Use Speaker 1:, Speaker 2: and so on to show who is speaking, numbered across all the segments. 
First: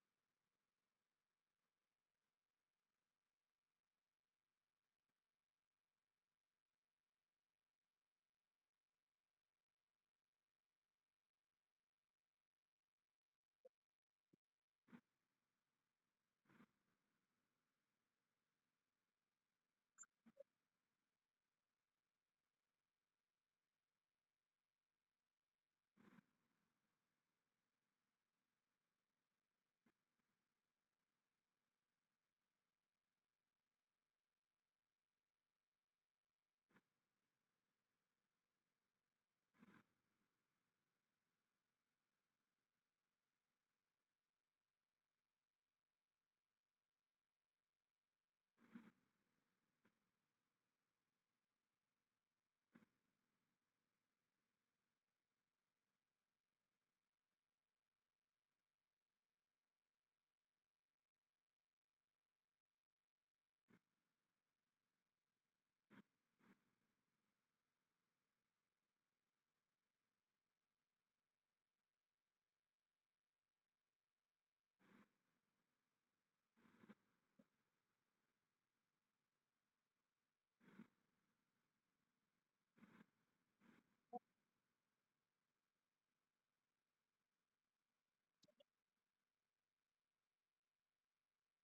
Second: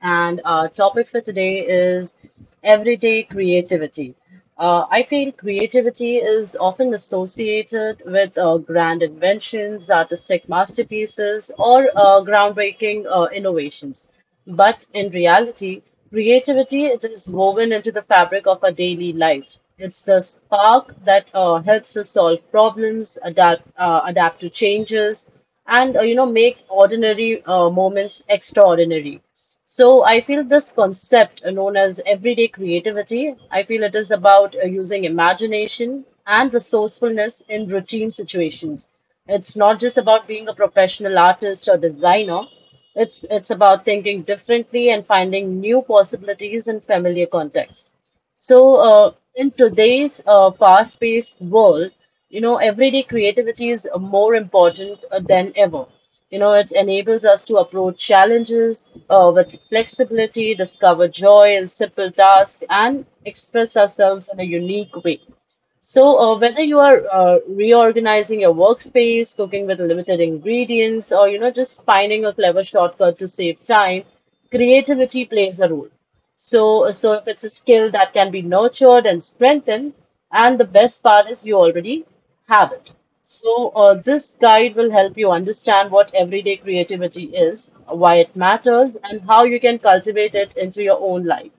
Speaker 1: And our topic for today is everyday creativity. I feel creativity is often associated with grand inventions, artistic masterpieces, or groundbreaking innovations. But in reality, creativity it is woven into the fabric of our daily lives. It's the spark that helps us solve problems, adapt to changes, and make ordinary moments extraordinary. So I feel this concept known as everyday creativity. I feel it is about using imagination and resourcefulness in routine situations. It's not just about being a professional artist or designer. It's about thinking differently and finding new possibilities in familiar contexts. So, in today's fast-paced world, everyday creativity is more important than ever. You know, it enables us to approach challenges with flexibility, discover joy in simple tasks, and express ourselves in a unique way. So, whether you are reorganizing your workspace, cooking with limited ingredients, or just finding a clever shortcut to save time, creativity plays a role. So if it's a skill that can be nurtured and strengthened, and the best part is you already have it. So, this guide will help you understand what everyday creativity is, why it matters, and how you can cultivate it into your own life.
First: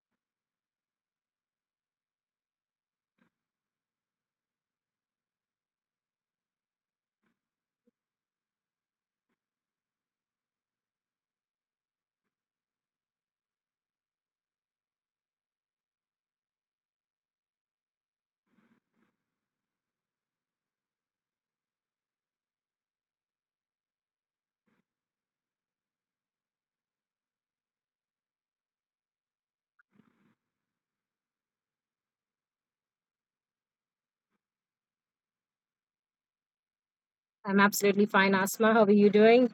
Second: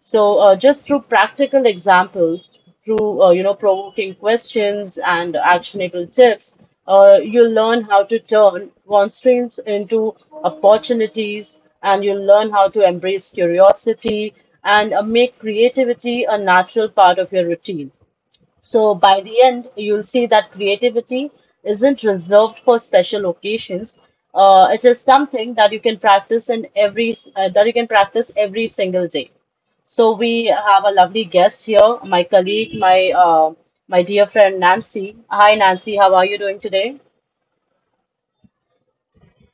Speaker 1: So just through practical examples, through provoking questions and actionable tips, you learn how to turn constraints into opportunities, and you learn how to embrace curiosity and make creativity a natural part of your routine. So by the end, you'll see that creativity isn't reserved for special occasions. It is something that you can practice in every that you can practice every single day. So we have a lovely guest here, my colleague, my dear friend Nancy. Hi, Nancy. How are you doing today?
Speaker 2: I'm absolutely fine, Asma. How are you doing?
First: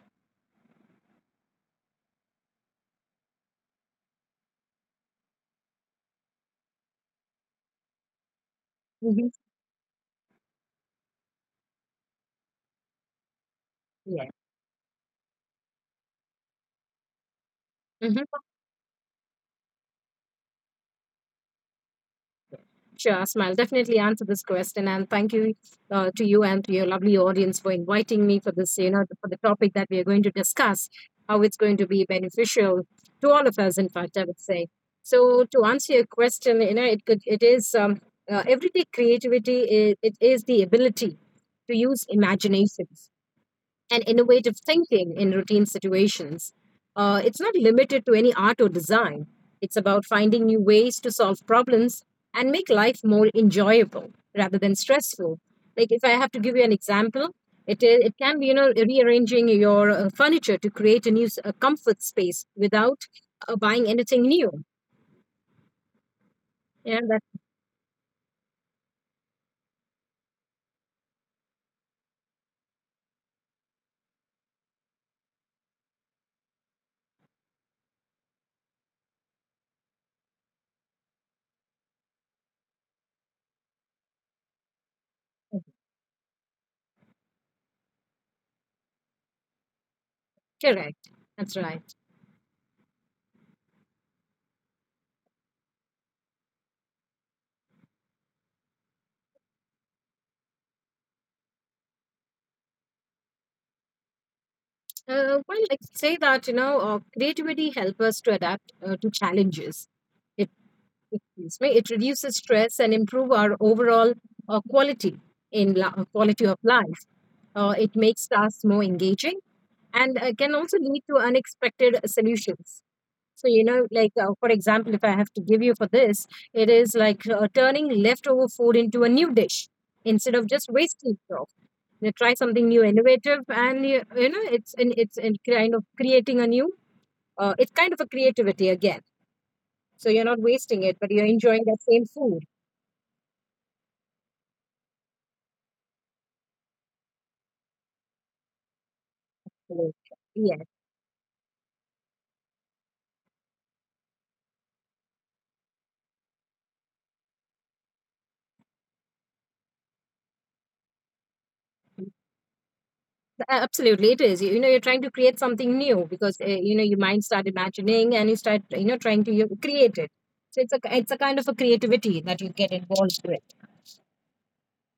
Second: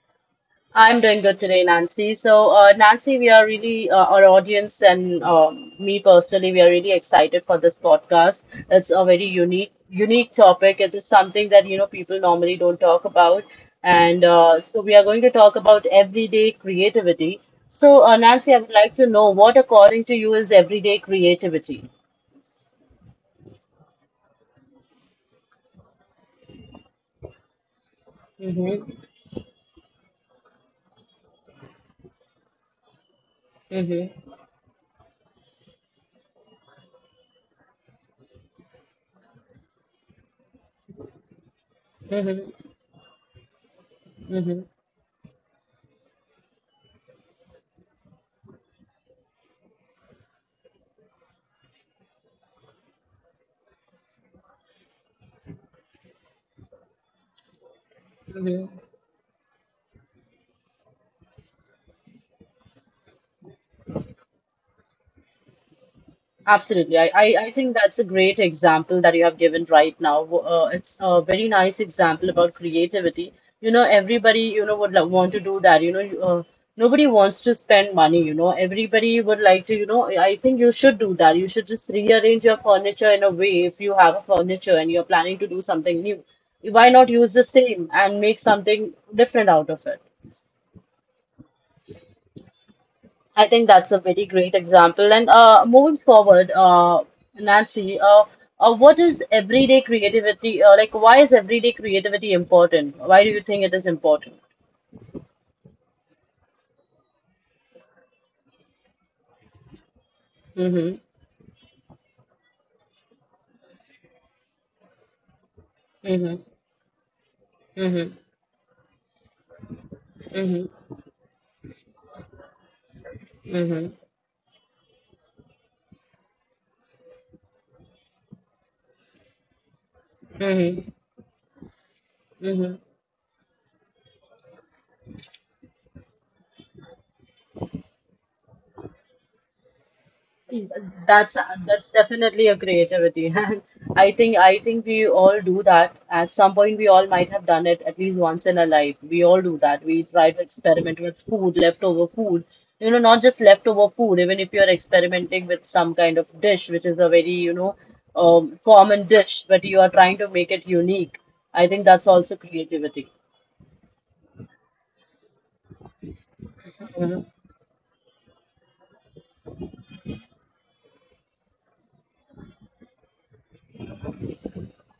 Speaker 1: I'm doing good today, Nancy. So, Nancy, we are really, our audience and me personally, we are really excited for this podcast. It's a very
Speaker 2: Mhm.
Speaker 1: unique topic. It is something that, you know, people normally don't talk about. And
Speaker 2: Yeah.
Speaker 1: so, we are going to talk about everyday creativity. So,
Speaker 2: hmm
Speaker 1: Nancy, I would like to know what, according to you, is everyday creativity?
Speaker 2: Sure, Asma. I'll definitely answer this question. And thank you to you and to your lovely audience for inviting me for this,
Speaker 1: Mm-hmm,
Speaker 2: for the topic that we are going to discuss, how it's going to be beneficial to all of us, in fact, I
Speaker 1: mm-hmm,
Speaker 2: would say. So to answer your question, it is everyday creativity. It is the ability to use
Speaker 1: mm-hmm,
Speaker 2: imagination and innovative
Speaker 1: mm-hmm,
Speaker 2: thinking in routine situations. It's not limited to any art or design, it's about finding new ways to solve problems and make life more enjoyable rather than stressful. Like, if I have to give you an example, it can be
Speaker 1: mm-hmm.
Speaker 2: rearranging your furniture to create a comfort space without buying anything new.
Speaker 1: Absolutely.
Speaker 2: Yeah,
Speaker 1: I,
Speaker 2: that's
Speaker 1: I, I think that's a great example that you have given right now. It's a very nice example about creativity. You know, everybody, you know, would want to do that. Nobody wants to spend money, you know. Everybody would like to, you know, I think you should do that. You should just rearrange your furniture in a way if you have a furniture and you're planning to do something new. Why not use the same and make something different out of it?
Speaker 2: correct. That's right.
Speaker 1: I think that's a very great example. And moving forward, Nancy, what is everyday creativity? Like, why is everyday creativity important? Why do you think it is important?
Speaker 2: Well, I could say that creativity helps us to adapt to challenges,
Speaker 1: Mm-hmm.
Speaker 2: excuse me, it reduces stress and improve our overall quality
Speaker 1: Mm-hmm.
Speaker 2: quality of life. It
Speaker 1: Mm-hmm.
Speaker 2: makes tasks more engaging and can also
Speaker 1: Mm-hmm.
Speaker 2: lead to unexpected solutions. So,
Speaker 1: Mm-hmm.
Speaker 2: like for example, if I have to give you for this, it is like turning leftover food into a new dish instead of just
Speaker 1: Mm-hmm.
Speaker 2: wasting it off. Try something
Speaker 1: Mm-hmm.
Speaker 2: new innovative, and it's and kind of creating a new it's kind of a creativity again, so you're not wasting it, but you're
Speaker 1: That's
Speaker 2: enjoying that same
Speaker 1: definitely
Speaker 2: food.
Speaker 1: a creativity, and I think we all do that. At some point, we all might have done it at least once in our life. We all do that.
Speaker 2: Right.
Speaker 1: We try to
Speaker 2: Yes,
Speaker 1: experiment with food, leftover food. You know, not just leftover food. Even if you're experimenting with some kind of dish, which is a very common dish, but you are trying to make it unique. I think that's also creativity.
Speaker 2: absolutely. It is. You know, you're trying to create something new because your mind start imagining, and you start trying to, create it. So it's a kind of a creativity that you get involved with.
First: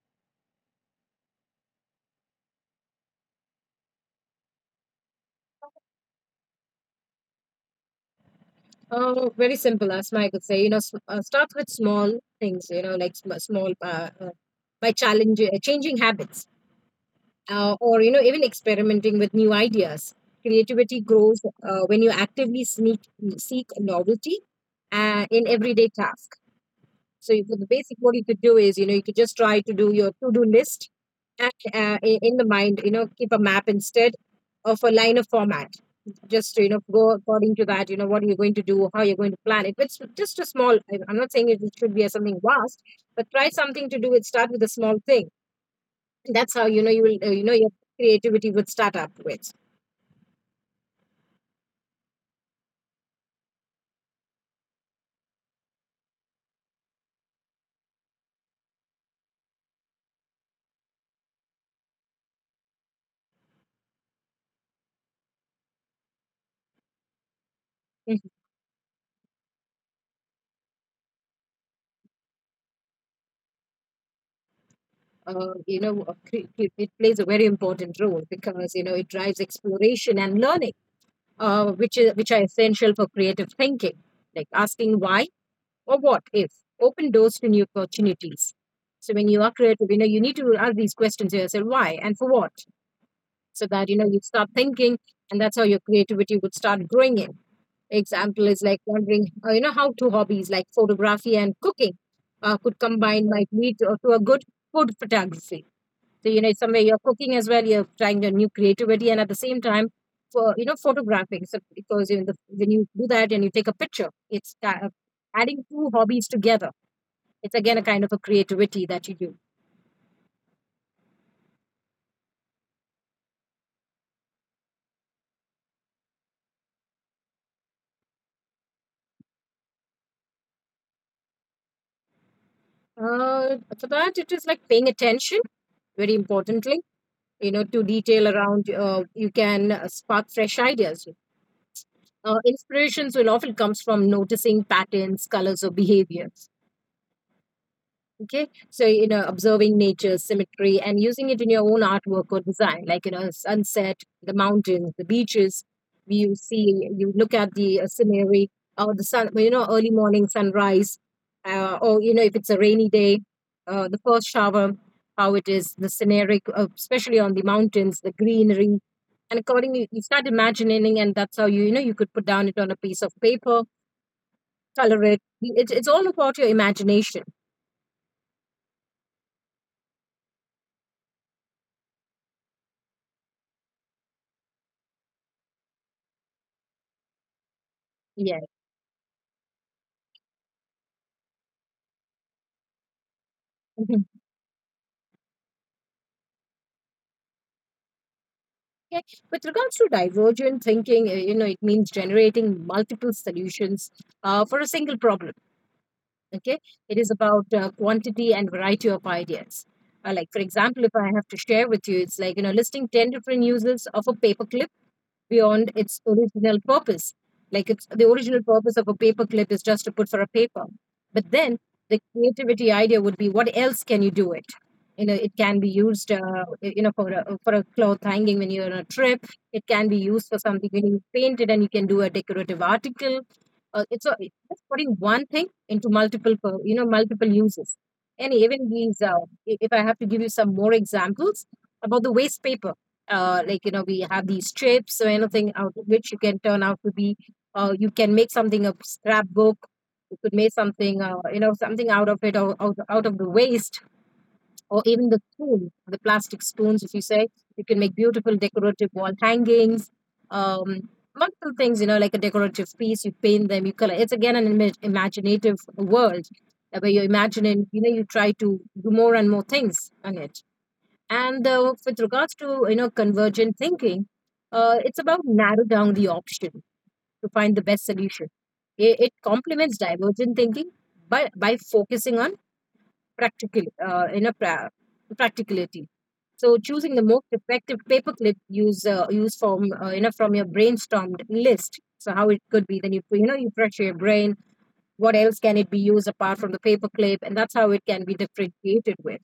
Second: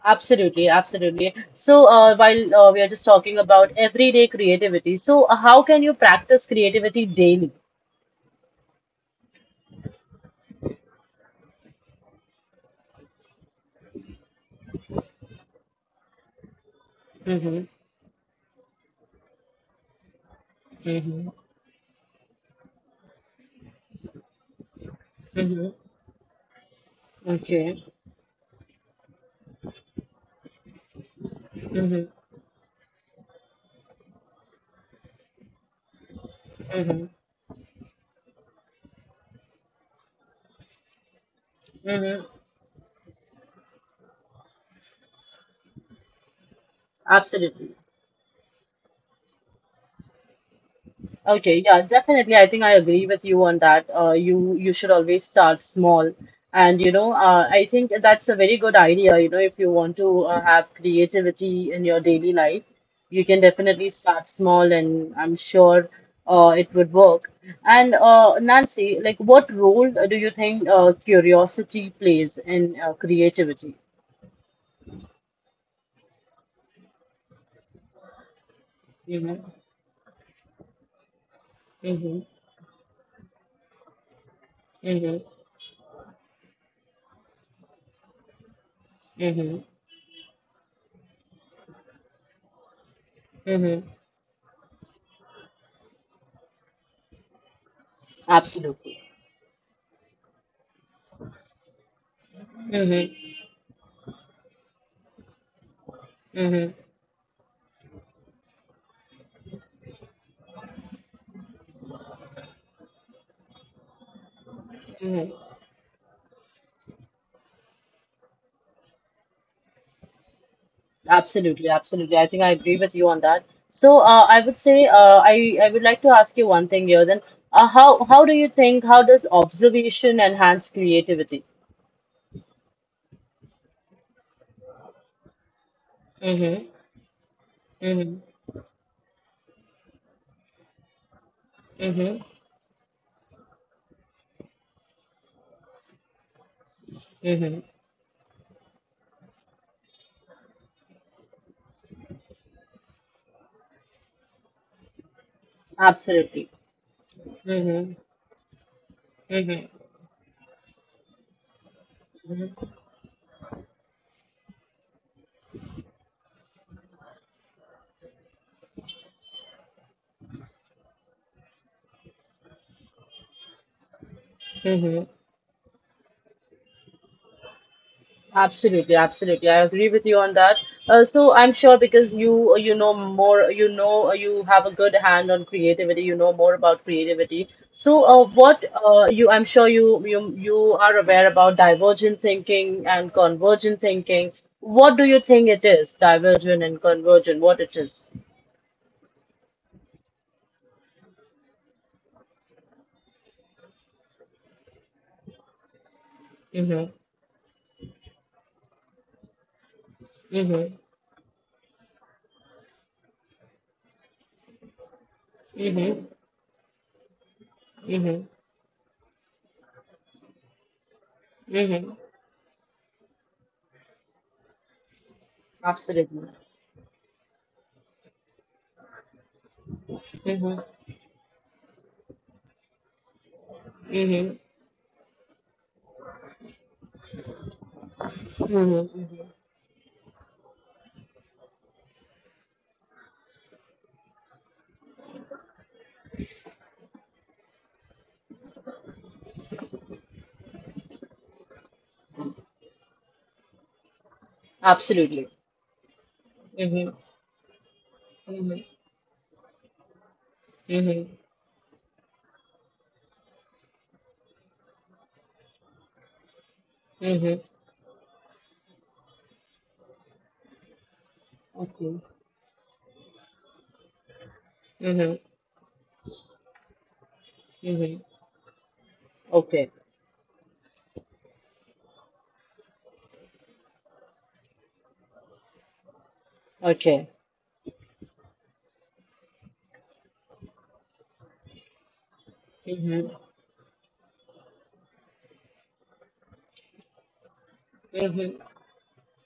Speaker 1: Absolutely, absolutely. So, while we are just talking about everyday creativity, so how can you practice creativity daily?
Speaker 2: Oh, very simple, as Mike would say. You know, start with small things. You know, like small, by challenge changing habits.
Speaker 1: Mm-hmm,
Speaker 2: Or even experimenting with new ideas, creativity
Speaker 1: mm-hmm,
Speaker 2: grows when you actively seek novelty in
Speaker 1: mm-hmm.
Speaker 2: everyday task. So the
Speaker 1: Okay.
Speaker 2: basic what you could do is, you could just try to do your to-do list, and,
Speaker 1: Mm-hmm,
Speaker 2: in the mind, keep a map instead of a line of format, just to,
Speaker 1: mm-hmm,
Speaker 2: go according to that, what are you going to do, how you're going to plan it. It's just a small, I'm not saying it should be a something
Speaker 1: mm-hmm.
Speaker 2: vast, but try something to do it, start with a small thing. That's how, you will, your
Speaker 1: Absolutely.
Speaker 2: creativity would start up with.
Speaker 1: Okay, yeah, definitely. I think I agree with you on that. You should always start small, and you know, I think that's a very good idea. You know, if you want to have creativity in your daily life, you can definitely start small, and I'm sure it would work. And
Speaker 2: Mhm.
Speaker 1: Nancy, like, what role do you think curiosity plays in creativity?
Speaker 2: It plays a very important role, because it drives
Speaker 1: Mm-hmm,
Speaker 2: exploration and learning,
Speaker 1: mm-hmm,
Speaker 2: which are essential for creative thinking, like asking
Speaker 1: mm-hmm,
Speaker 2: why or what if, open doors to new opportunities. So when you are
Speaker 1: mm-hmm,
Speaker 2: creative, you need to ask these questions to yourself, why and for what, so
Speaker 1: mm-hmm.
Speaker 2: that, you start thinking, and that's how your creativity would start growing in. Example is like
Speaker 1: Absolutely.
Speaker 2: wondering, how two hobbies like photography and cooking could
Speaker 1: Mm-hmm,
Speaker 2: combine, might lead to a good food photography. So, it's
Speaker 1: mm-hmm,
Speaker 2: somewhere you're cooking as well, you're trying your new creativity, and at the same time, for, photographing. So because, when you do that and you take a picture, it's
Speaker 1: mm-hmm.
Speaker 2: adding two hobbies together. It's again a kind of a creativity that you do.
Speaker 1: Absolutely, absolutely. I think I agree with you on that. So, I would like to ask you one thing here. Then, how do you think how does observation enhance creativity?
Speaker 2: For that, it is like paying attention very
Speaker 1: Mm-hmm.
Speaker 2: importantly, to detail
Speaker 1: Mm-hmm.
Speaker 2: around. You can spark fresh ideas.
Speaker 1: Mm-hmm.
Speaker 2: Inspirations will often comes from noticing patterns, colors, or behaviors.
Speaker 1: Mm-hmm.
Speaker 2: Okay, so, observing nature, symmetry, and using it in your own artwork or design, like, sunset, the mountains, the beaches. You
Speaker 1: Absolutely.
Speaker 2: see, you look at the
Speaker 1: Mm-hmm.
Speaker 2: scenery, or the sun,
Speaker 1: Mm-hmm.
Speaker 2: early morning sunrise, or, if it's a rainy day, the first shower, how it is the scenery, especially on the mountains, the greenery. And accordingly you start imagining, and that's how, you could put down it on a piece of paper, color
Speaker 1: Mm-hmm.
Speaker 2: it. It's all about your imagination.
Speaker 1: Absolutely, absolutely. I agree with you on that. I'm sure because you know more, you know you have a good hand on creativity. You know more about creativity. So
Speaker 2: Yeah.
Speaker 1: what you I'm sure you are aware about divergent thinking and convergent
Speaker 2: Mhm.
Speaker 1: thinking. What do you think it is? Divergent and convergent. What it is?
Speaker 2: Okay. With regards to divergent thinking, it means generating multiple solutions for a single problem. Okay.
Speaker 1: Mhm.
Speaker 2: It is about quantity and variety of ideas. Like, for
Speaker 1: Mhm.
Speaker 2: example, if I have to share with you, it's like, listing 10 different uses of a paperclip beyond its
Speaker 1: Mhm.
Speaker 2: original purpose. Like, it's the
Speaker 1: Mhm.
Speaker 2: original purpose of a paperclip is just to put for a paper. But then,
Speaker 1: Mhm.
Speaker 2: the creativity idea would be, what else can you do it? You know, it can be used,
Speaker 1: Absolutely.
Speaker 2: for for a cloth hanging when you're on a trip. It can be used for
Speaker 1: Mhm.
Speaker 2: something when you paint it, and you can do a decorative article. It's
Speaker 1: Mhm.
Speaker 2: just putting one thing into multiple, multiple uses. And even
Speaker 1: Mhm.
Speaker 2: these,
Speaker 1: mhm.
Speaker 2: if I have to give you some more examples about the waste paper, like, we have these strips or anything out of which you can turn out to be, you can make something a scrapbook. You could make something, something out of it, or out of the waste. Or even the
Speaker 1: Absolutely.
Speaker 2: spoon, the plastic spoons
Speaker 1: Mhm.
Speaker 2: if you say, you can make beautiful
Speaker 1: Mhm.
Speaker 2: decorative wall hangings. um,
Speaker 1: Mhm.
Speaker 2: Multiple things, like a decorative piece, you paint them, you color. It's again an imaginative world, where you're
Speaker 1: Mhm.
Speaker 2: imagining, you try to do more and more things on it. And
Speaker 1: Okay.
Speaker 2: with regards to, convergent thinking, it's
Speaker 1: Mm-hmm.
Speaker 2: about narrow down the option to find the best
Speaker 1: Mm-hmm.
Speaker 2: solution. It
Speaker 1: Okay.
Speaker 2: complements divergent thinking by focusing on practical, practicality. So, choosing the
Speaker 1: Okay.
Speaker 2: most effective paperclip use from, from your brainstormed list. So how it could be? Then,
Speaker 1: Mm-hmm.
Speaker 2: you pressure your brain. What else can it be used apart from the paperclip? And that's how it can be
Speaker 1: Mm-hmm.
Speaker 2: differentiated with.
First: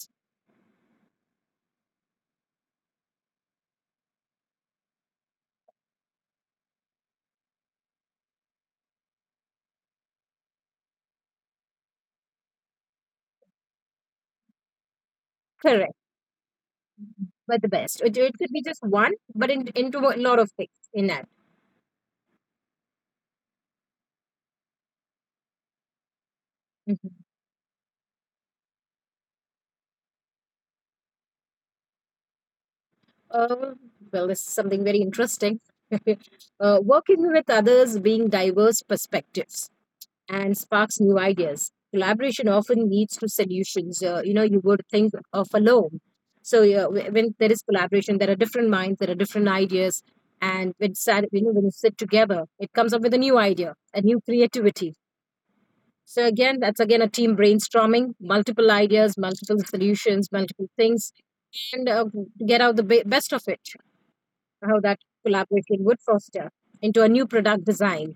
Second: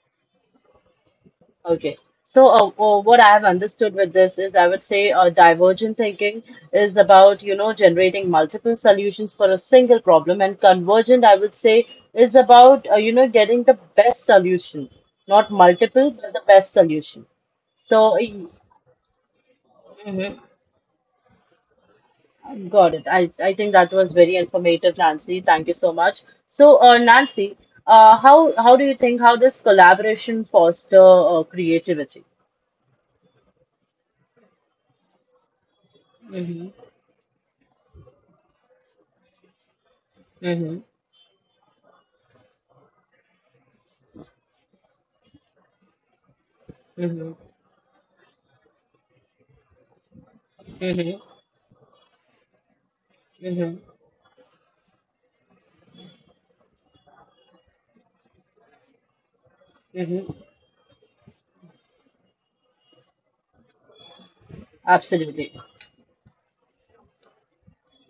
Speaker 1: Okay. So, what I have understood with this is I would say divergent thinking is about, you know, generating multiple solutions for a single problem, and convergent, I would say, is about, you know, getting the best solution, not
Speaker 2: Correct.
Speaker 1: multiple, but the best solution.
Speaker 2: Were the
Speaker 1: So,
Speaker 2: best. It
Speaker 1: mm-hmm.
Speaker 2: could be just one, but into a lot of things in that.
Speaker 1: Got it. I think that was very informative, Nancy. Thank you so much. So,
Speaker 2: Mm-hmm.
Speaker 1: Nancy, how do you think how does collaboration foster creativity?
Speaker 2: Uh, well, this is something very interesting.
Speaker 1: Mm-hmm.
Speaker 2: Working with others, being diverse perspectives and
Speaker 1: Mm-hmm.
Speaker 2: sparks new ideas. Collaboration often leads to solutions. You would think of alone. So yeah, when
Speaker 1: Mm-hmm.
Speaker 2: there is collaboration, there are different minds, there are different ideas, and
Speaker 1: Mm-hmm.
Speaker 2: when, when you sit together, it comes up with a new idea,
Speaker 1: Mm-hmm.
Speaker 2: a new creativity. So again, that's again a team brainstorming, multiple ideas, multiple solutions,
Speaker 1: Mm-hmm.
Speaker 2: multiple things, and get out the best of it. How that
Speaker 1: Absolutely.
Speaker 2: collaboration would foster into a new product design.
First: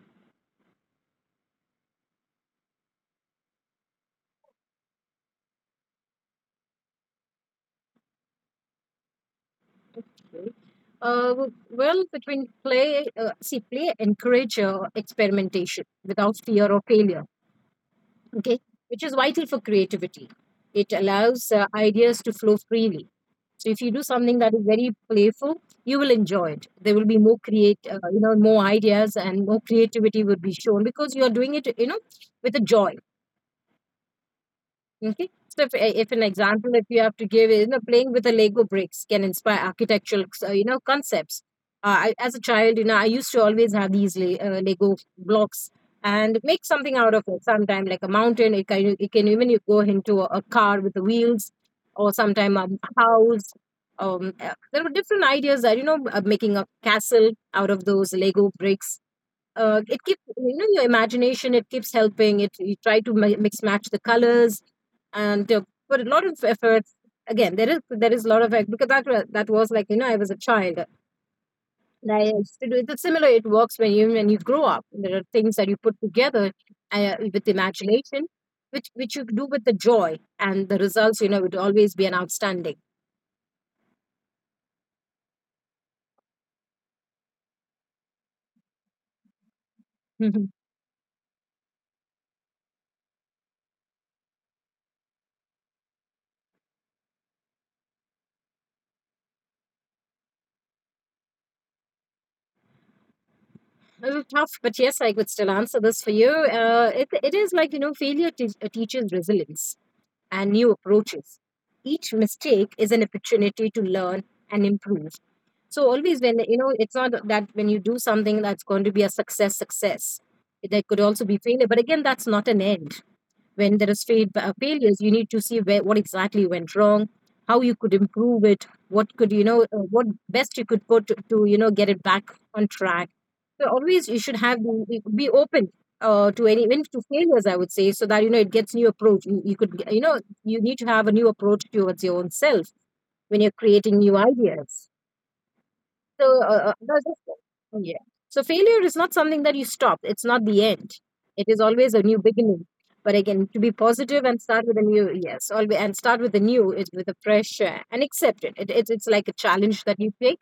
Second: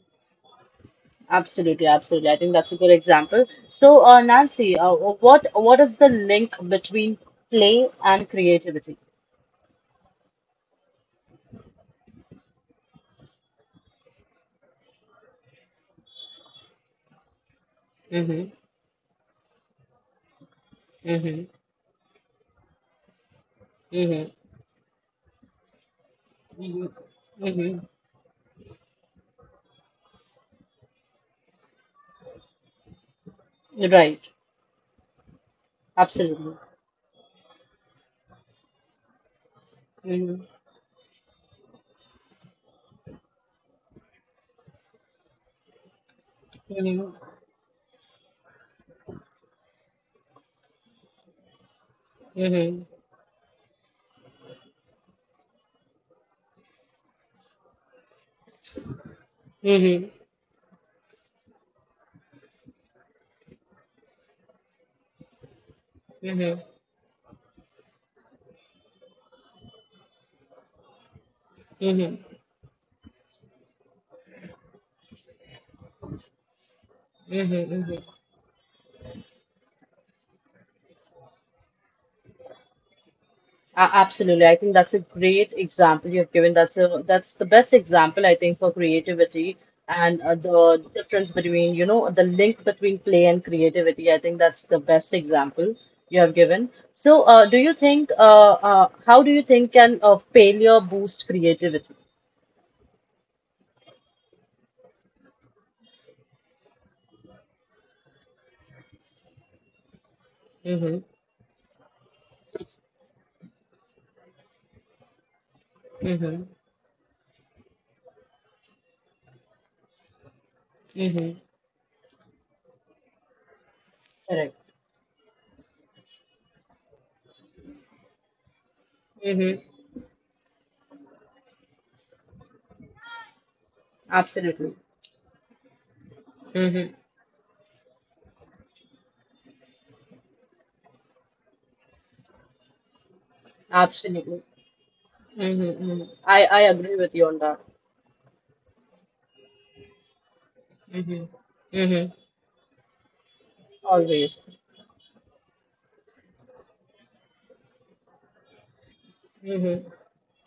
Speaker 1: Absolutely. Absolutely. I think that's a good example. So, Nancy, what is the link between play and creativity?
Speaker 2: Right? Well, between play, see, play encourage experimentation without fear of failure,
Speaker 1: Mm-hmm.
Speaker 2: okay, which is vital for creativity. It
Speaker 1: Mm-hmm.
Speaker 2: allows ideas to flow freely. So if you do
Speaker 1: Mm-hmm.
Speaker 2: something that is very playful, you will enjoy it. There will be more
Speaker 1: Mm-hmm. Mm-hmm.
Speaker 2: more ideas, and more creativity will be shown, because you are doing it, with a joy.
Speaker 1: Right.
Speaker 2: Okay. So, if an
Speaker 1: Absolutely.
Speaker 2: example that you have to give is, playing with the Lego bricks can inspire architectural,
Speaker 1: Mm-hmm.
Speaker 2: concepts. I, as a child, I used to always have these Lego blocks, and make something out of
Speaker 1: Mm-hmm.
Speaker 2: it. Sometime like a mountain, it can even, you go into a car with the wheels, or sometime a
Speaker 1: Mm-hmm.
Speaker 2: house. There were different ideas that, making a castle out of those Lego bricks,
Speaker 1: Mm-hmm.
Speaker 2: it keeps, your imagination, it keeps helping it, you try to mix match the colors, and put a lot of
Speaker 1: Mm-hmm.
Speaker 2: effort. Again, there is a lot of effort, because that was like, I was a child, and
Speaker 1: Mm-hmm.
Speaker 2: I used to do it. It's similar, it works when you grow up, there are things that you put together with
Speaker 1: Mm-hmm. Mm-hmm.
Speaker 2: imagination, which you do with the joy, and the results, would always be an outstanding.
Speaker 1: Absolutely. I think that's a great example you've given. That's a that's the best example I think for creativity and
Speaker 2: Mhm.
Speaker 1: the difference between, you know, the link between play and creativity. I think that's the best example you have given. So, do you think how do you think can failure boost creativity?
Speaker 2: It was tough, but yes, I could still answer this for you. It is like, failure teaches resilience and new
Speaker 1: Mm-hmm.
Speaker 2: approaches. Each mistake is an opportunity to learn and improve. So always, when
Speaker 1: Mm-hmm.
Speaker 2: you know, it's not that when you do something that's going to be a success. There could also
Speaker 1: Mm-hmm.
Speaker 2: be failure, but again that's not an end. When there is
Speaker 1: Correct.
Speaker 2: failures, you need to see where what exactly went wrong, how you could improve it, what could, you know,
Speaker 1: Mm-hmm.
Speaker 2: what best you could put to, you know, get it back on track. So always you should
Speaker 1: Absolutely.
Speaker 2: be open to any, even
Speaker 1: Mm-hmm.
Speaker 2: to failures, I would say, so that you know it gets new approach. You could, you know, you need to have a new approach towards your own self when you're creating new
Speaker 1: Absolutely.
Speaker 2: ideas,
Speaker 1: Mm-hmm. I
Speaker 2: so
Speaker 1: I agree with you on that.
Speaker 2: yeah, so failure is not something that you stop, it's not the end,
Speaker 1: Mm-hmm.
Speaker 2: it is always a
Speaker 1: Mm-hmm.
Speaker 2: new beginning, but again, to be positive
Speaker 1: Always.
Speaker 2: and start with a new, yes, always, and start with a new is with a fresh and accept it. It's like a challenge
Speaker 1: Mm-hmm.
Speaker 2: that you take,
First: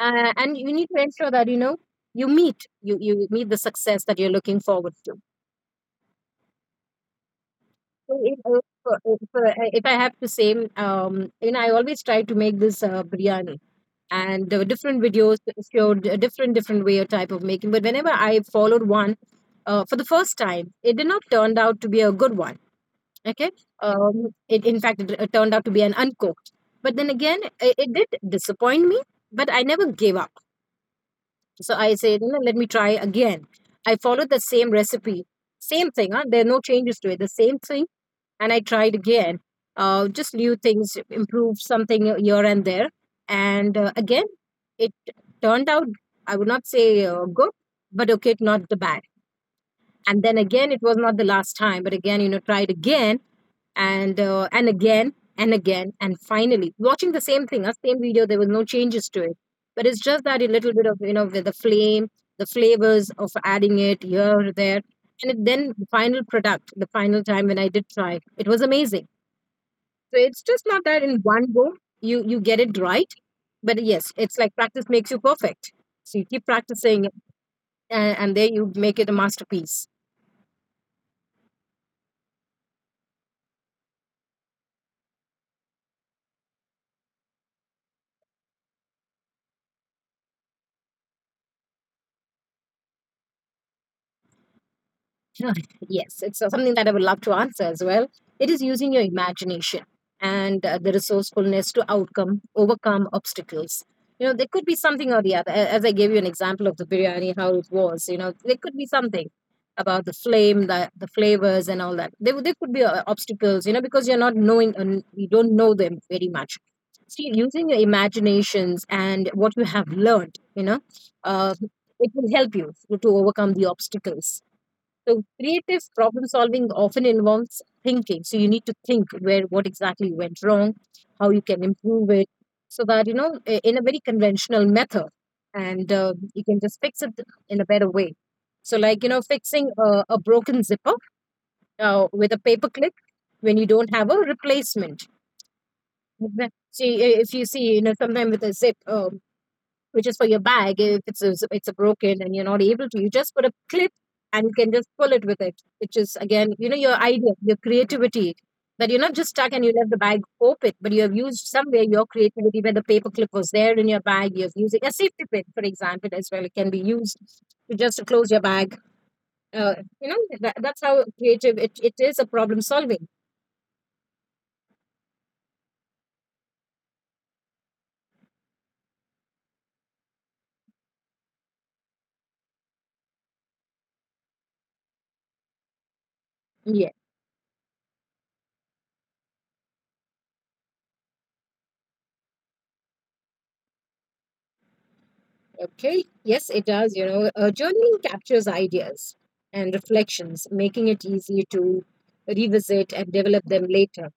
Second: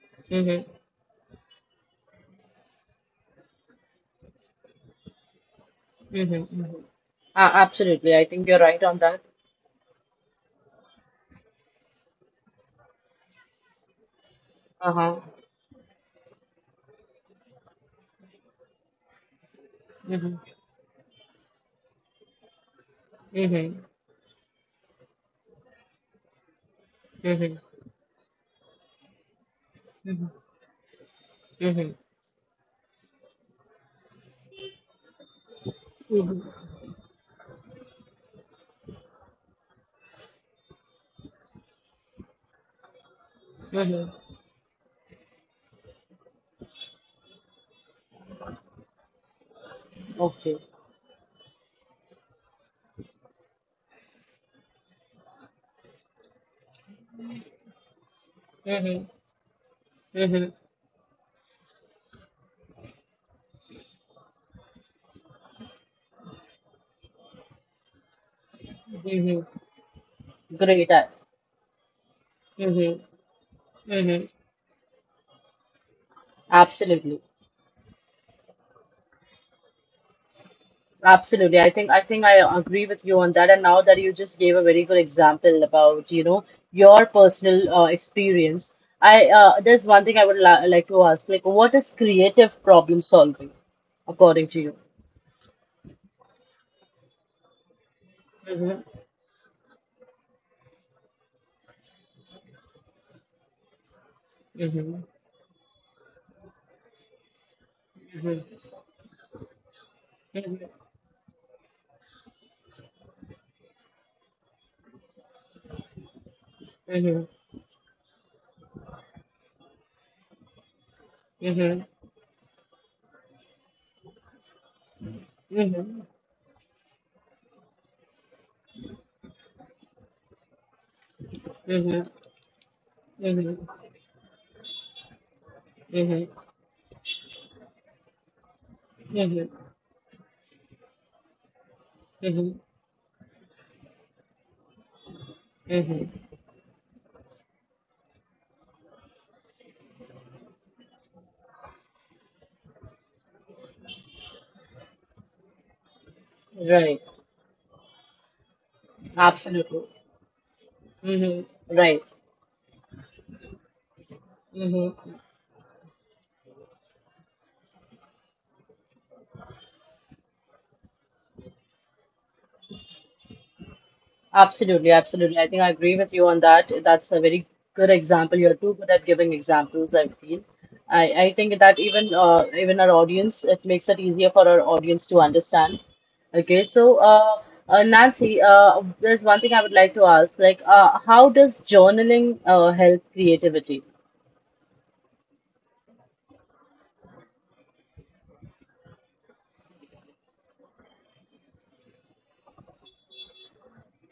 Speaker 2: and you
Speaker 1: Mm-hmm.
Speaker 2: need to ensure that, you know, you meet, you meet the success that you're looking forward to.
Speaker 1: Mm-hmm. Hmm. Absolutely.
Speaker 2: So
Speaker 1: I think you're right on that.
Speaker 2: if I have to say, you know, I always try to make this biryani and the different
Speaker 1: Uh-huh.
Speaker 2: videos showed a different way or type of making, but whenever I followed one for the first
Speaker 1: Mm-hmm.
Speaker 2: time, it did not turned out to be a good one. Okay.
Speaker 1: Mm-hmm.
Speaker 2: It in fact, it turned out to be an uncooked, but then again,
Speaker 1: Mm-hmm.
Speaker 2: it did disappoint me, but I never gave up.
Speaker 1: Mm-hmm.
Speaker 2: So
Speaker 1: Mm-hmm.
Speaker 2: I said, "No, let me try again." I followed the same recipe, same thing, huh? There are no
Speaker 1: Mm-hmm.
Speaker 2: changes to it, the same thing, and I tried again. Just new things, improved something here and there, and
Speaker 1: Mm-hmm.
Speaker 2: again, it turned out. I would not say good, but okay, not the bad. And then
Speaker 1: Okay.
Speaker 2: again, it was not the last time, but again, you know, tried again and again and again, and finally, watching the same thing, a same video, there was no
Speaker 1: Mm-hmm.
Speaker 2: changes to it, but it's just that a
Speaker 1: Mm-hmm.
Speaker 2: little bit of, you know, with the flame, the flavors of adding it here or there, and then the final product, the final time when I did try, it was amazing.
Speaker 1: Mm-hmm.
Speaker 2: So it's just not
Speaker 1: Great.
Speaker 2: that in one go you get it
Speaker 1: Mm-hmm.
Speaker 2: right, but yes,
Speaker 1: Mm-hmm.
Speaker 2: it's like practice makes you perfect. So you keep practicing,
Speaker 1: Absolutely.
Speaker 2: and there you make it a masterpiece.
Speaker 1: Absolutely. I think I agree with you on that. And now that you just gave a very good example about, you know, your personal experience, I there's one thing I would la like to ask, like, what is creative problem solving according to you?
Speaker 2: Yes, it's something that I would love to answer as well. It is
Speaker 1: Mm-hmm.
Speaker 2: using your imagination and the resourcefulness to outcome overcome obstacles. You know, there could be
Speaker 1: Mm-hmm.
Speaker 2: something or the other. As I gave you an example of the biryani, how it was. You know, there
Speaker 1: Mm-hmm.
Speaker 2: could be something about the flame, the flavors, and all that. There could be obstacles. You know, because you're not knowing and you don't know them very much.
Speaker 1: Mm-hmm.
Speaker 2: So
Speaker 1: Mm-hmm.
Speaker 2: you're using your imaginations and what you have learned. You know, uh,
Speaker 1: Mm-hmm.
Speaker 2: it will help you to overcome the obstacles. So creative
Speaker 1: Mm-hmm.
Speaker 2: problem solving often involves thinking. So you need to think where what exactly went wrong, how you can improve
Speaker 1: Mm-hmm.
Speaker 2: it, so that you know, in a very conventional method, and you can just fix it in a better way. So, like, you know,
Speaker 1: Mm-hmm.
Speaker 2: fixing a broken zipper with a
Speaker 1: Mm-hmm.
Speaker 2: paper clip when you don't have a replacement.
Speaker 1: Mm-hmm.
Speaker 2: Mhm. See, if you see, you know, sometimes with a zip, which is for your bag, if it's a, it's a broken and you're not able to, you just put a clip and you can just pull it with it, which is again, you know, your
Speaker 1: Right.
Speaker 2: idea, your creativity. That you're not just stuck and you
Speaker 1: Absolutely.
Speaker 2: left the bag open, but you have used
Speaker 1: Mm-hmm.
Speaker 2: somewhere
Speaker 1: Right.
Speaker 2: your creativity where the paper clip was there in your bag. You're using a
Speaker 1: Mm-hmm.
Speaker 2: safety pin, for example, as well. It can be used to just to close your bag. Uh, you know, that's how creative it is, a problem solving.
Speaker 1: Absolutely, absolutely. I think I agree with you on that. That's a very good example. You're too good at giving examples, I feel. I think that even even our audience, it makes it easier for our audience to understand. Okay,
Speaker 2: Yeah.
Speaker 1: so Nancy, there's one thing I would like to ask, like how does journaling help creativity?
Speaker 2: Okay, yes, it does. You know, journaling captures ideas and reflections, making it easy to revisit and develop them later.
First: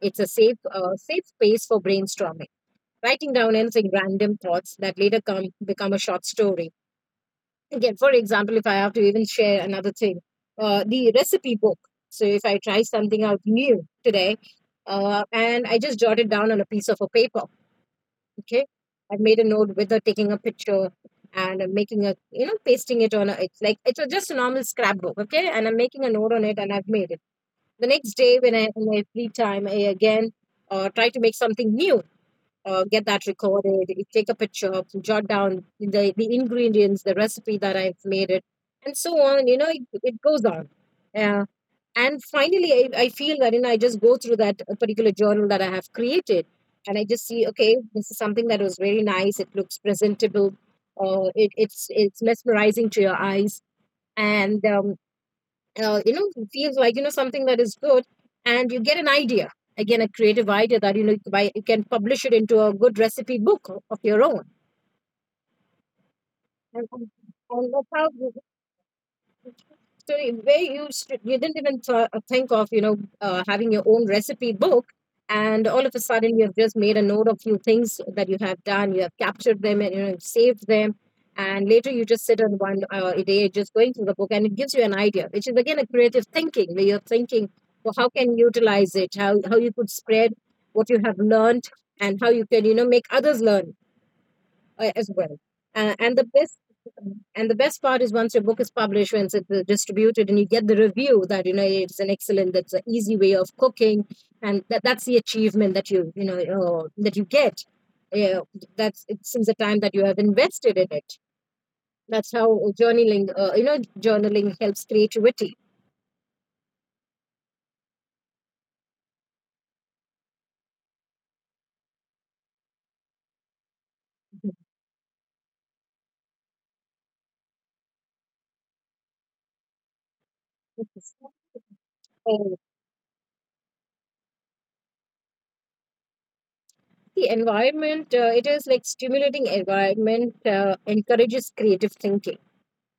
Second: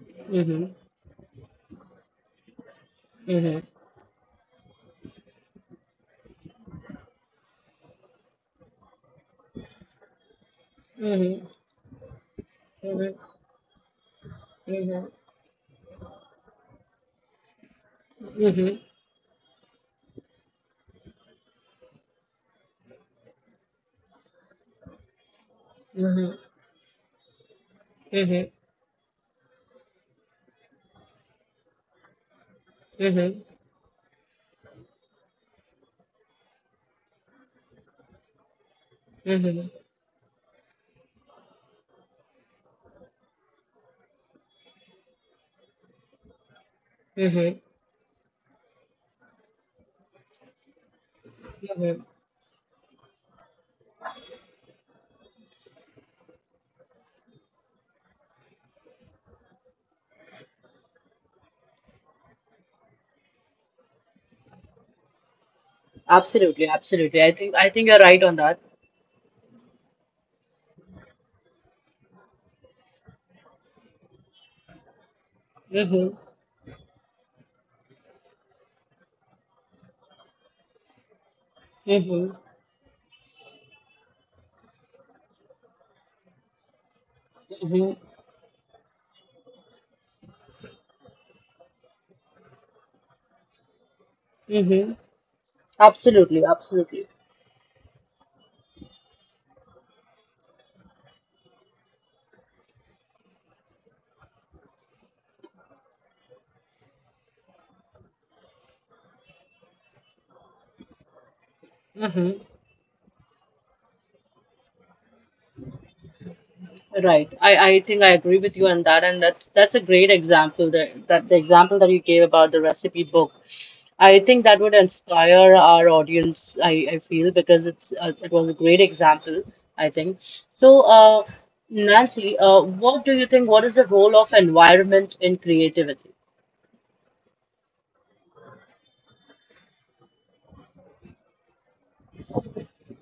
Speaker 2: It's a
Speaker 1: Mm-hmm,
Speaker 2: safe space for brainstorming, writing down
Speaker 1: mm-hmm,
Speaker 2: anything, random thoughts that later come become a short story. Again, for example, if I have to even share another thing, the
Speaker 1: mm-hmm,
Speaker 2: recipe book. So if I try something
Speaker 1: mm-hmm,
Speaker 2: out new today,
Speaker 1: mm-hmm,
Speaker 2: and I just jot it down on a piece of a paper. Okay,
Speaker 1: mm-hmm,
Speaker 2: I've made a note with taking a picture, and I'm making a, you know, pasting it on a, it's like it's a, just a normal scrapbook. Okay, and I'm making a note on
Speaker 1: mm-hmm,
Speaker 2: it and I've made it. The next day
Speaker 1: mm-hmm,
Speaker 2: when I free time, I again try to make something new. Get that
Speaker 1: mm-hmm,
Speaker 2: recorded, take a picture, jot down the ingredients, the recipe that I've made it, and so on. You know,
Speaker 1: mm-hmm.
Speaker 2: it goes on. And finally, I feel that, you know, I just go through that particular journal that I have created, and I just see,
Speaker 1: Mm-hmm.
Speaker 2: okay, this is something that was very nice. It looks presentable. It's mesmerizing to your eyes. And, you know, it feels like, you know, something that is good. And you get an idea, again, a creative idea that, you know, you can, buy, you can publish it into a good recipe book of your own.
Speaker 1: Absolutely,
Speaker 2: And,
Speaker 1: absolutely. I
Speaker 2: and that's
Speaker 1: think you're
Speaker 2: how,
Speaker 1: right on that.
Speaker 2: so where you you didn't even think of, you know, having your own recipe book, and all of a
Speaker 1: Mm-hmm.
Speaker 2: sudden you have just made a note of few things that you have done. You have captured them and, you know, saved them, and later you just
Speaker 1: Mm-hmm.
Speaker 2: sit on one a day, just going through the book, and it gives you an idea, which is again a creative thinking where you're thinking,
Speaker 1: Mm-hmm.
Speaker 2: well, how can you utilize it? How you could spread what you have learned, and how you can, you know, make others learn
Speaker 1: Mm-hmm.
Speaker 2: as well. Uh, and the
Speaker 1: Absolutely,
Speaker 2: best
Speaker 1: absolutely.
Speaker 2: and the best part is, once your book is published, once it's distributed, and you get the review that, you know, it's an excellent, that's an easy way of cooking, and that's the achievement that you know, that you get. Yeah, that's it, since the time that you have invested in it. That's
Speaker 1: Mm-hmm.
Speaker 2: how you know, journaling helps creativity.
Speaker 1: Right. I think I agree with you on that, and that's a great example that the example that you gave about the recipe book. I think that would inspire our audience, I feel, because it's it was a great example, I think. So, Nancy,
Speaker 2: Uh,
Speaker 1: what do you think, what is the role of environment in creativity?
Speaker 2: it is like stimulating environment, encourages creative thinking.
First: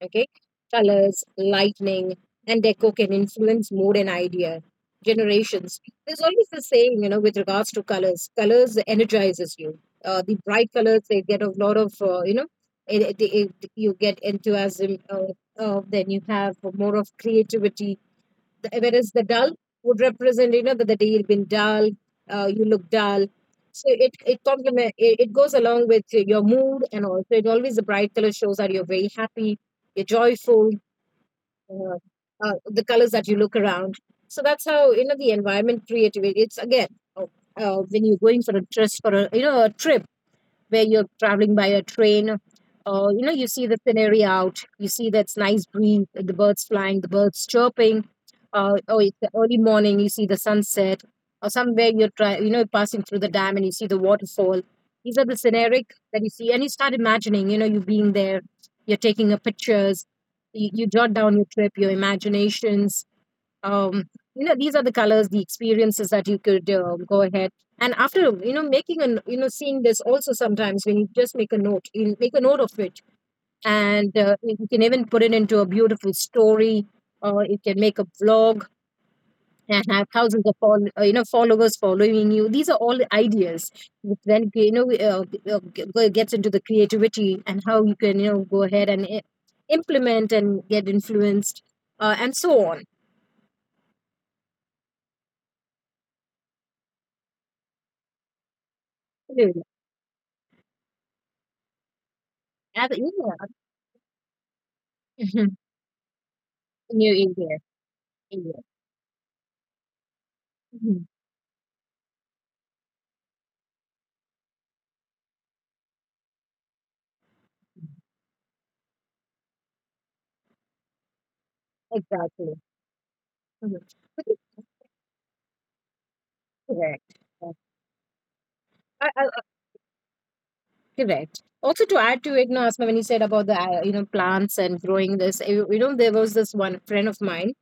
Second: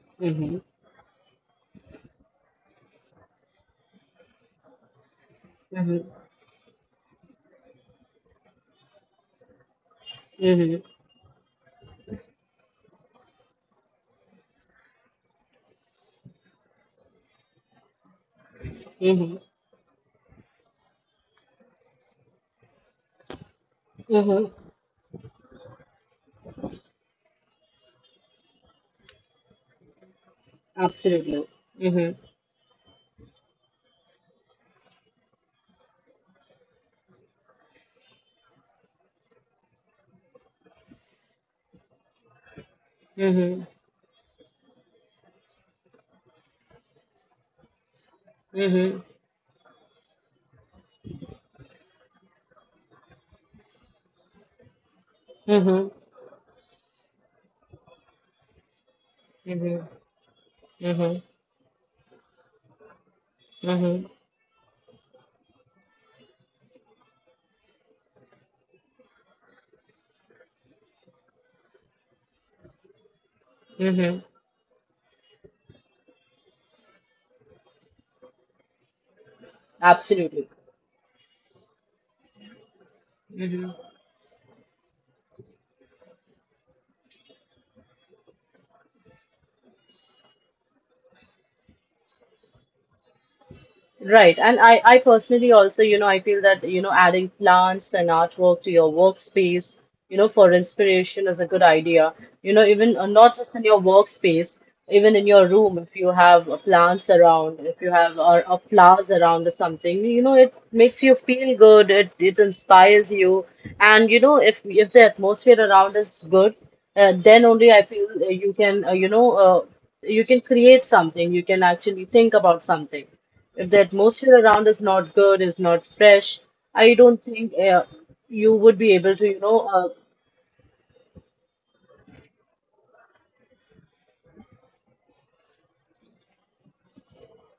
Speaker 2: Okay,
Speaker 1: Mm-hmm.
Speaker 2: colors, lightning, and deco can influence mood and idea generations.
Speaker 1: Mm-hmm.
Speaker 2: There's always the saying, you know, with regards to colors. Colors energizes you. The bright
Speaker 1: Mm-hmm.
Speaker 2: colors, they get a lot of, you know, you get enthusiasm. Then you have more of creativity, whereas the
Speaker 1: Mm-hmm.
Speaker 2: dull would represent, you know, that the day you've been dull, you look dull, so it
Speaker 1: Mm-hmm.
Speaker 2: complement, it goes along with your mood, and also it, always the bright color shows that you're very happy, you're joyful,
Speaker 1: Absolutely.
Speaker 2: uh,
Speaker 1: Mm-hmm.
Speaker 2: the colors that you look around. So that's how, you know, the environment creativity. It's again, uh, when you're going for a dress for a, you know, a trip where you're traveling by a train, or, you know, you
Speaker 1: Mm-hmm.
Speaker 2: see the scenery out, you see that's nice breeze, the birds flying, the birds chirping, oh,
Speaker 1: Mm-hmm.
Speaker 2: it's the early morning, you see the sunset, or somewhere you're you know, passing through the dam and you see the waterfall. These are the sceneric
Speaker 1: Mm-hmm.
Speaker 2: that you see, and you start imagining, you know, you being there, you're taking a
Speaker 1: Mm-hmm.
Speaker 2: pictures, you jot
Speaker 1: Mm-hmm.
Speaker 2: down your trip, your imaginations. um,
Speaker 1: Mm-hmm.
Speaker 2: you know, these are the colors, the experiences that you could go ahead, and after, you know, making an, you know, seeing this also sometimes, when you just make a note, you make a note of it, and
Speaker 1: Mm-hmm.
Speaker 2: you can even put it into a beautiful story, or you can make a vlog and have thousands
Speaker 1: Absolutely.
Speaker 2: of you know, followers following you. These are all ideas which then, you know, gets into the creativity, and how you can, you know, go ahead and implement and get influenced and so on.
Speaker 1: Right. And I personally also, you know, I feel that, you know, adding plants and artwork to your
Speaker 2: Absolutely.
Speaker 1: workspace, you know, for inspiration is a good idea. You know,
Speaker 2: Yeah.
Speaker 1: even not just in your workspace, even in your
Speaker 2: Mhm.
Speaker 1: room, if you have plants
Speaker 2: New Year.
Speaker 1: around, if you have
Speaker 2: New.
Speaker 1: or flowers around or something, you know, it makes
Speaker 2: Mhm.
Speaker 1: you feel good. It inspires you. And, you know, if the atmosphere around is good, then only I feel you can create something. You can actually think
Speaker 2: Exactly.
Speaker 1: about something. If
Speaker 2: Mhm.
Speaker 1: the
Speaker 2: But
Speaker 1: atmosphere
Speaker 2: it's.
Speaker 1: around is not good, is not fresh, I
Speaker 2: Correct.
Speaker 1: don't
Speaker 2: Yeah.
Speaker 1: think you would be
Speaker 2: I-
Speaker 1: able
Speaker 2: I-
Speaker 1: to, you
Speaker 2: I-
Speaker 1: know.
Speaker 2: Correct. Also, to add to it, no, Asma, when you said about the you know, plants and growing this, you know, there was this one friend of mine,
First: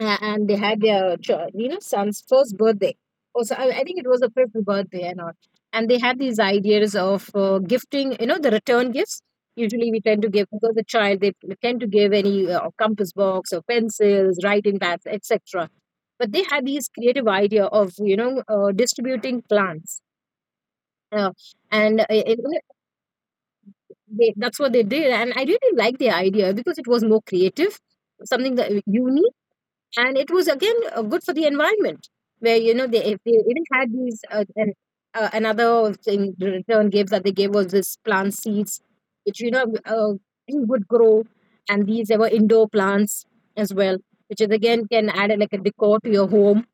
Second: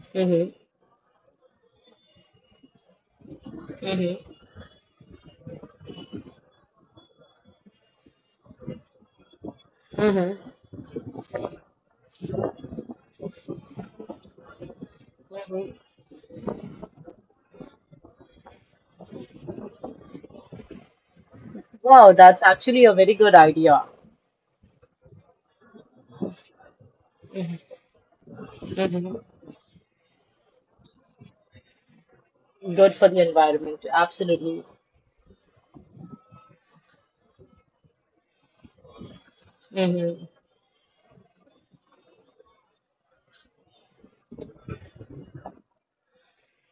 Speaker 2: and
Speaker 1: Mhm,
Speaker 2: they had their you know, son's first birthday. Also, I think it
Speaker 1: mhm,
Speaker 2: was a fifth birthday and all, and they had these ideas of gifting, you know, the return gifts. Usually, we tend to
Speaker 1: mhm,
Speaker 2: give because the child they tend to give any compass box or pencils, writing pads, etc,
Speaker 1: mhm.
Speaker 2: but they had these creative idea of distributing plants. uh, and uh,
Speaker 1: Wow,
Speaker 2: it,
Speaker 1: that's
Speaker 2: it-
Speaker 1: actually a very good idea.
Speaker 2: they, that's what they did and I really liked the idea because it was more
Speaker 1: Mhm,
Speaker 2: creative, something that
Speaker 1: mhm.
Speaker 2: unique, and it was again good for the environment, where you know
Speaker 1: Good for
Speaker 2: they,
Speaker 1: the
Speaker 2: they even
Speaker 1: environment,
Speaker 2: had these uh,
Speaker 1: absolutely.
Speaker 2: and, uh, another thing the return gave that they gave was this plant seeds, which really would grow, and these they were indoor plants as well, which is again can add like a decor to your home,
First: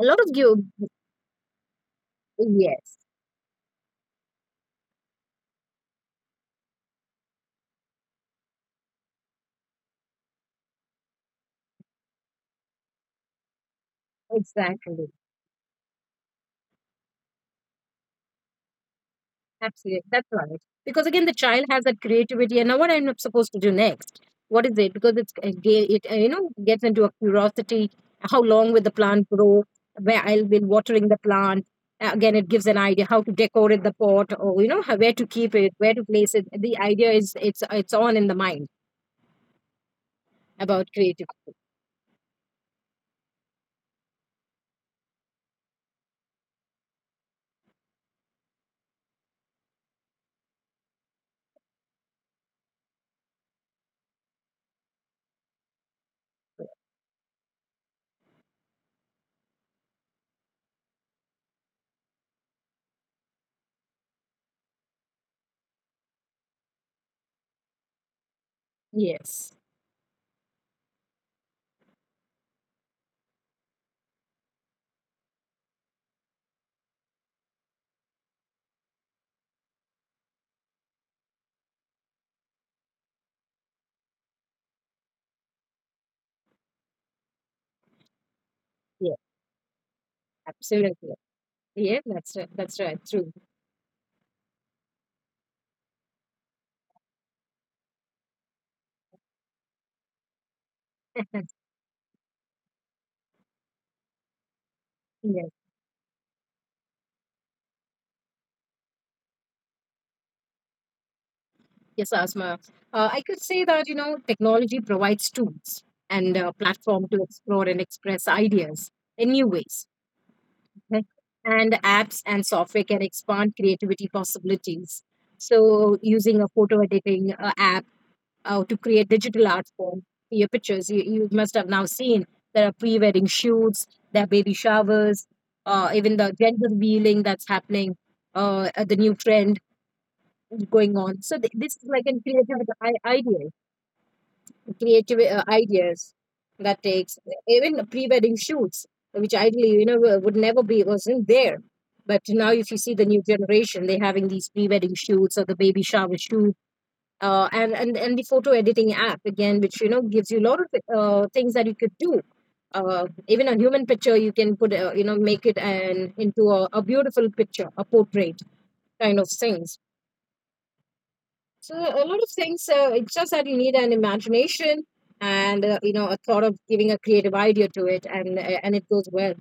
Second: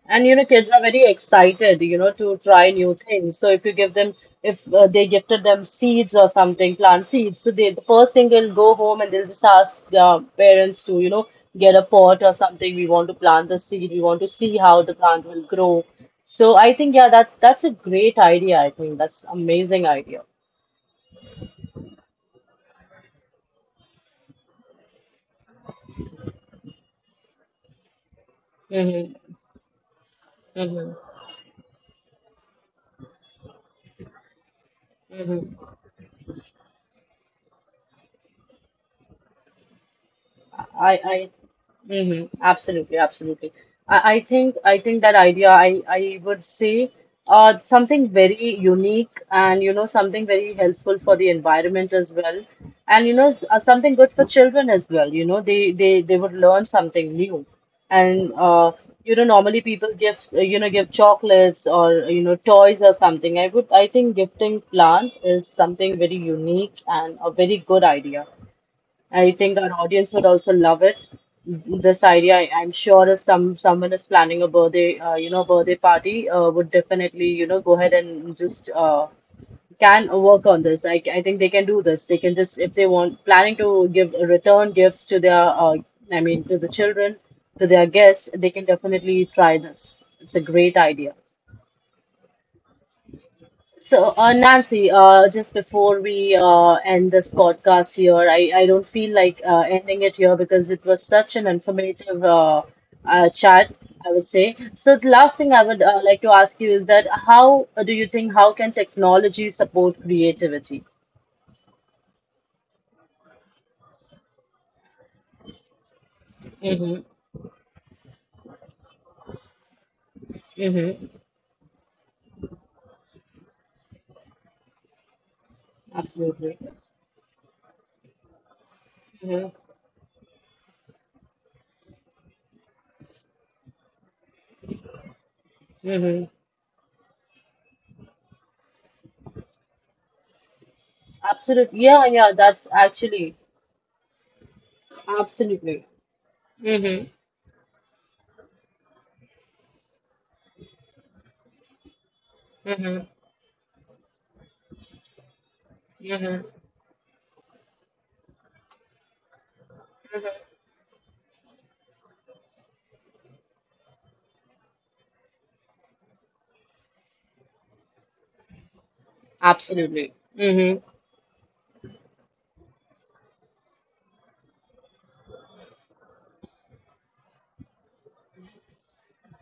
Speaker 2: a lot
Speaker 1: And
Speaker 2: of
Speaker 1: you know,
Speaker 2: you.
Speaker 1: kids are very excited, you know, to try new
Speaker 2: Yes.
Speaker 1: things. So if you give them, if they gifted them seeds or something, plant seeds, so they the first thing they'll go home and they'll just ask their parents to, you know, get a pot or something. We want to plant the seed. We want to see how the
Speaker 2: Exactly.
Speaker 1: plant will grow. So I think, yeah, that's a great idea. I think that's amazing
Speaker 2: Absolutely.
Speaker 1: idea.
Speaker 2: That's right. Because again, the child has that creativity. And now, what I'm supposed to do next? What is it? Because it you know gets into a curiosity. How long will the
Speaker 1: Mm-hmm,
Speaker 2: plant grow? Where I'll be
Speaker 1: mm-hmm,
Speaker 2: watering the plant. Again, it gives an idea how to decorate the pot, or you know how, where to keep
Speaker 1: mm-hmm.
Speaker 2: it, where to place it. The idea is it's on in the mind about
Speaker 1: I,
Speaker 2: creativity.
Speaker 1: hmm Absolutely, absolutely. I think that idea, I would say, something very unique and, you know, something very helpful for the environment as well. And, you know, something good for children as well. You know, they would learn something new. And, you know, normally people give, give chocolates or, you know, toys or something. I think gifting plant is something very unique and a very good idea. I
Speaker 2: Yes.
Speaker 1: think our audience would also love it. This idea, I'm sure, if someone is planning a birthday, you know, birthday party, would definitely, you know, go ahead and just can work on this. I think they can do this. They can just, if they want, planning to give return gifts to their, I mean, to the children, to their guests, they can
Speaker 2: Yeah.
Speaker 1: definitely try this. It's a great
Speaker 2: Absolutely.
Speaker 1: idea.
Speaker 2: Yeah. That's right. That's right. True.
Speaker 1: So, Nancy, just before we end this podcast here, I don't feel like ending it here because it was such an informative chat, I would say. So, the last
Speaker 2: Yeah.
Speaker 1: thing I would like to ask you is that how do you think how can technology support creativity?
Speaker 2: Yes, Asma. I could say that, you know, technology provides tools and a
Speaker 1: Mm-hmm,
Speaker 2: platform to explore and express ideas in new ways. Okay?
Speaker 1: mm-hmm,
Speaker 2: And apps and software can expand creativity possibilities. So, using a
Speaker 1: absolutely.
Speaker 2: photo editing app to create digital
Speaker 1: Mm-hmm,
Speaker 2: art form, your pictures, you must have now seen there are pre wedding shoots, there are baby showers, even
Speaker 1: mm-hmm.
Speaker 2: the gender revealing that's happening, the new trend going on. So, this
Speaker 1: Absolutely.
Speaker 2: is like
Speaker 1: Yeah,
Speaker 2: a
Speaker 1: yeah,
Speaker 2: creative
Speaker 1: that's actually
Speaker 2: idea, creative
Speaker 1: absolutely.
Speaker 2: ideas that
Speaker 1: Mm-hmm,
Speaker 2: takes even pre-wedding shoots, which ideally you know would never be wasn't there, but now if you see
Speaker 1: mm-hmm,
Speaker 2: the new generation they're having these pre-wedding shoots or the baby shower
Speaker 1: mm-hmm,
Speaker 2: shoot. And the photo editing app again, which you know gives you a lot of things that you could do. Even a human picture you can put you know make it an into a beautiful picture, a portrait kind of things.
Speaker 1: absolutely. Mm-hmm.
Speaker 2: So a lot of things. It's just that you need an imagination and you know a thought of giving a creative idea to it, and it goes well.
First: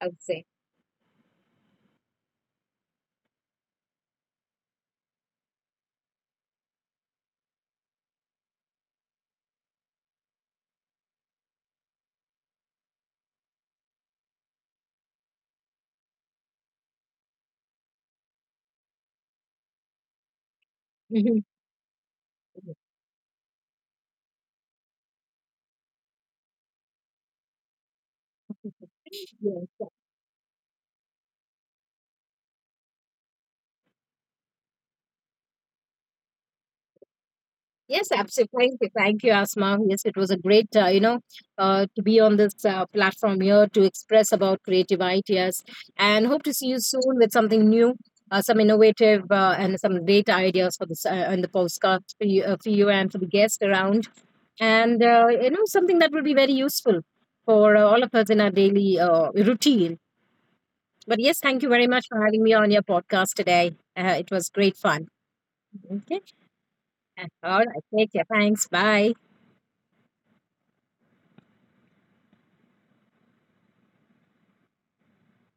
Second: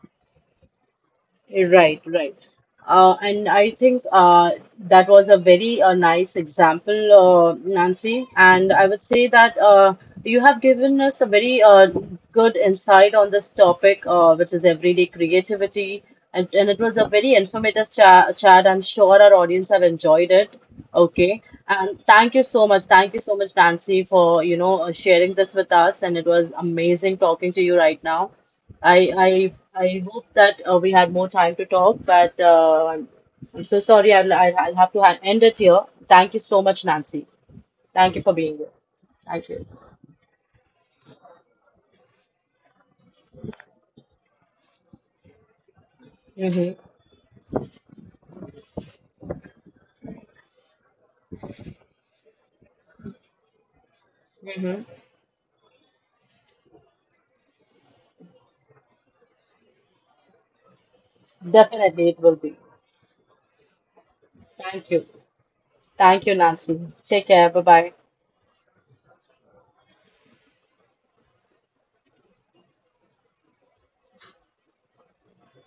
Speaker 2: I would say.
Speaker 1: Right, right. And I think that was a very nice example, Nancy. And I would say that you have given us a very good insight on this topic, which is everyday creativity. And it was a very informative chat. I'm sure our audience have enjoyed it. Okay.
Speaker 2: Mhm.
Speaker 1: And thank you so much. Thank you so much, Nancy, for, you know, sharing this with us. And it was amazing talking to you right now. I I
Speaker 2: Yes,
Speaker 1: I hope that we had more time to talk, but I'm so sorry. I'll have to end it here. Thank you so much, Nancy.
Speaker 2: yes,
Speaker 1: Thank you for
Speaker 2: absolutely.
Speaker 1: being here.
Speaker 2: Thank you,
Speaker 1: Thank you.
Speaker 2: Asma. Yes, it was a great you know to be on this platform here to express about creative ideas, and hope to see
Speaker 1: Mm-hmm.
Speaker 2: you soon with something new. Some innovative and some great ideas for this, and the postcards for you and for the guests around,
Speaker 1: Mm-hmm.
Speaker 2: and you know something that will be very useful for all of us in our daily routine. But yes, thank you very
Speaker 1: Definitely,
Speaker 2: much
Speaker 1: it
Speaker 2: for
Speaker 1: will
Speaker 2: having me
Speaker 1: be.
Speaker 2: on your podcast today. It was great
Speaker 1: Thank you.
Speaker 2: fun. Okay.
Speaker 1: Thank you, Nancy. Take care.
Speaker 2: All
Speaker 1: Bye
Speaker 2: right,
Speaker 1: bye.
Speaker 2: take care, thanks, bye.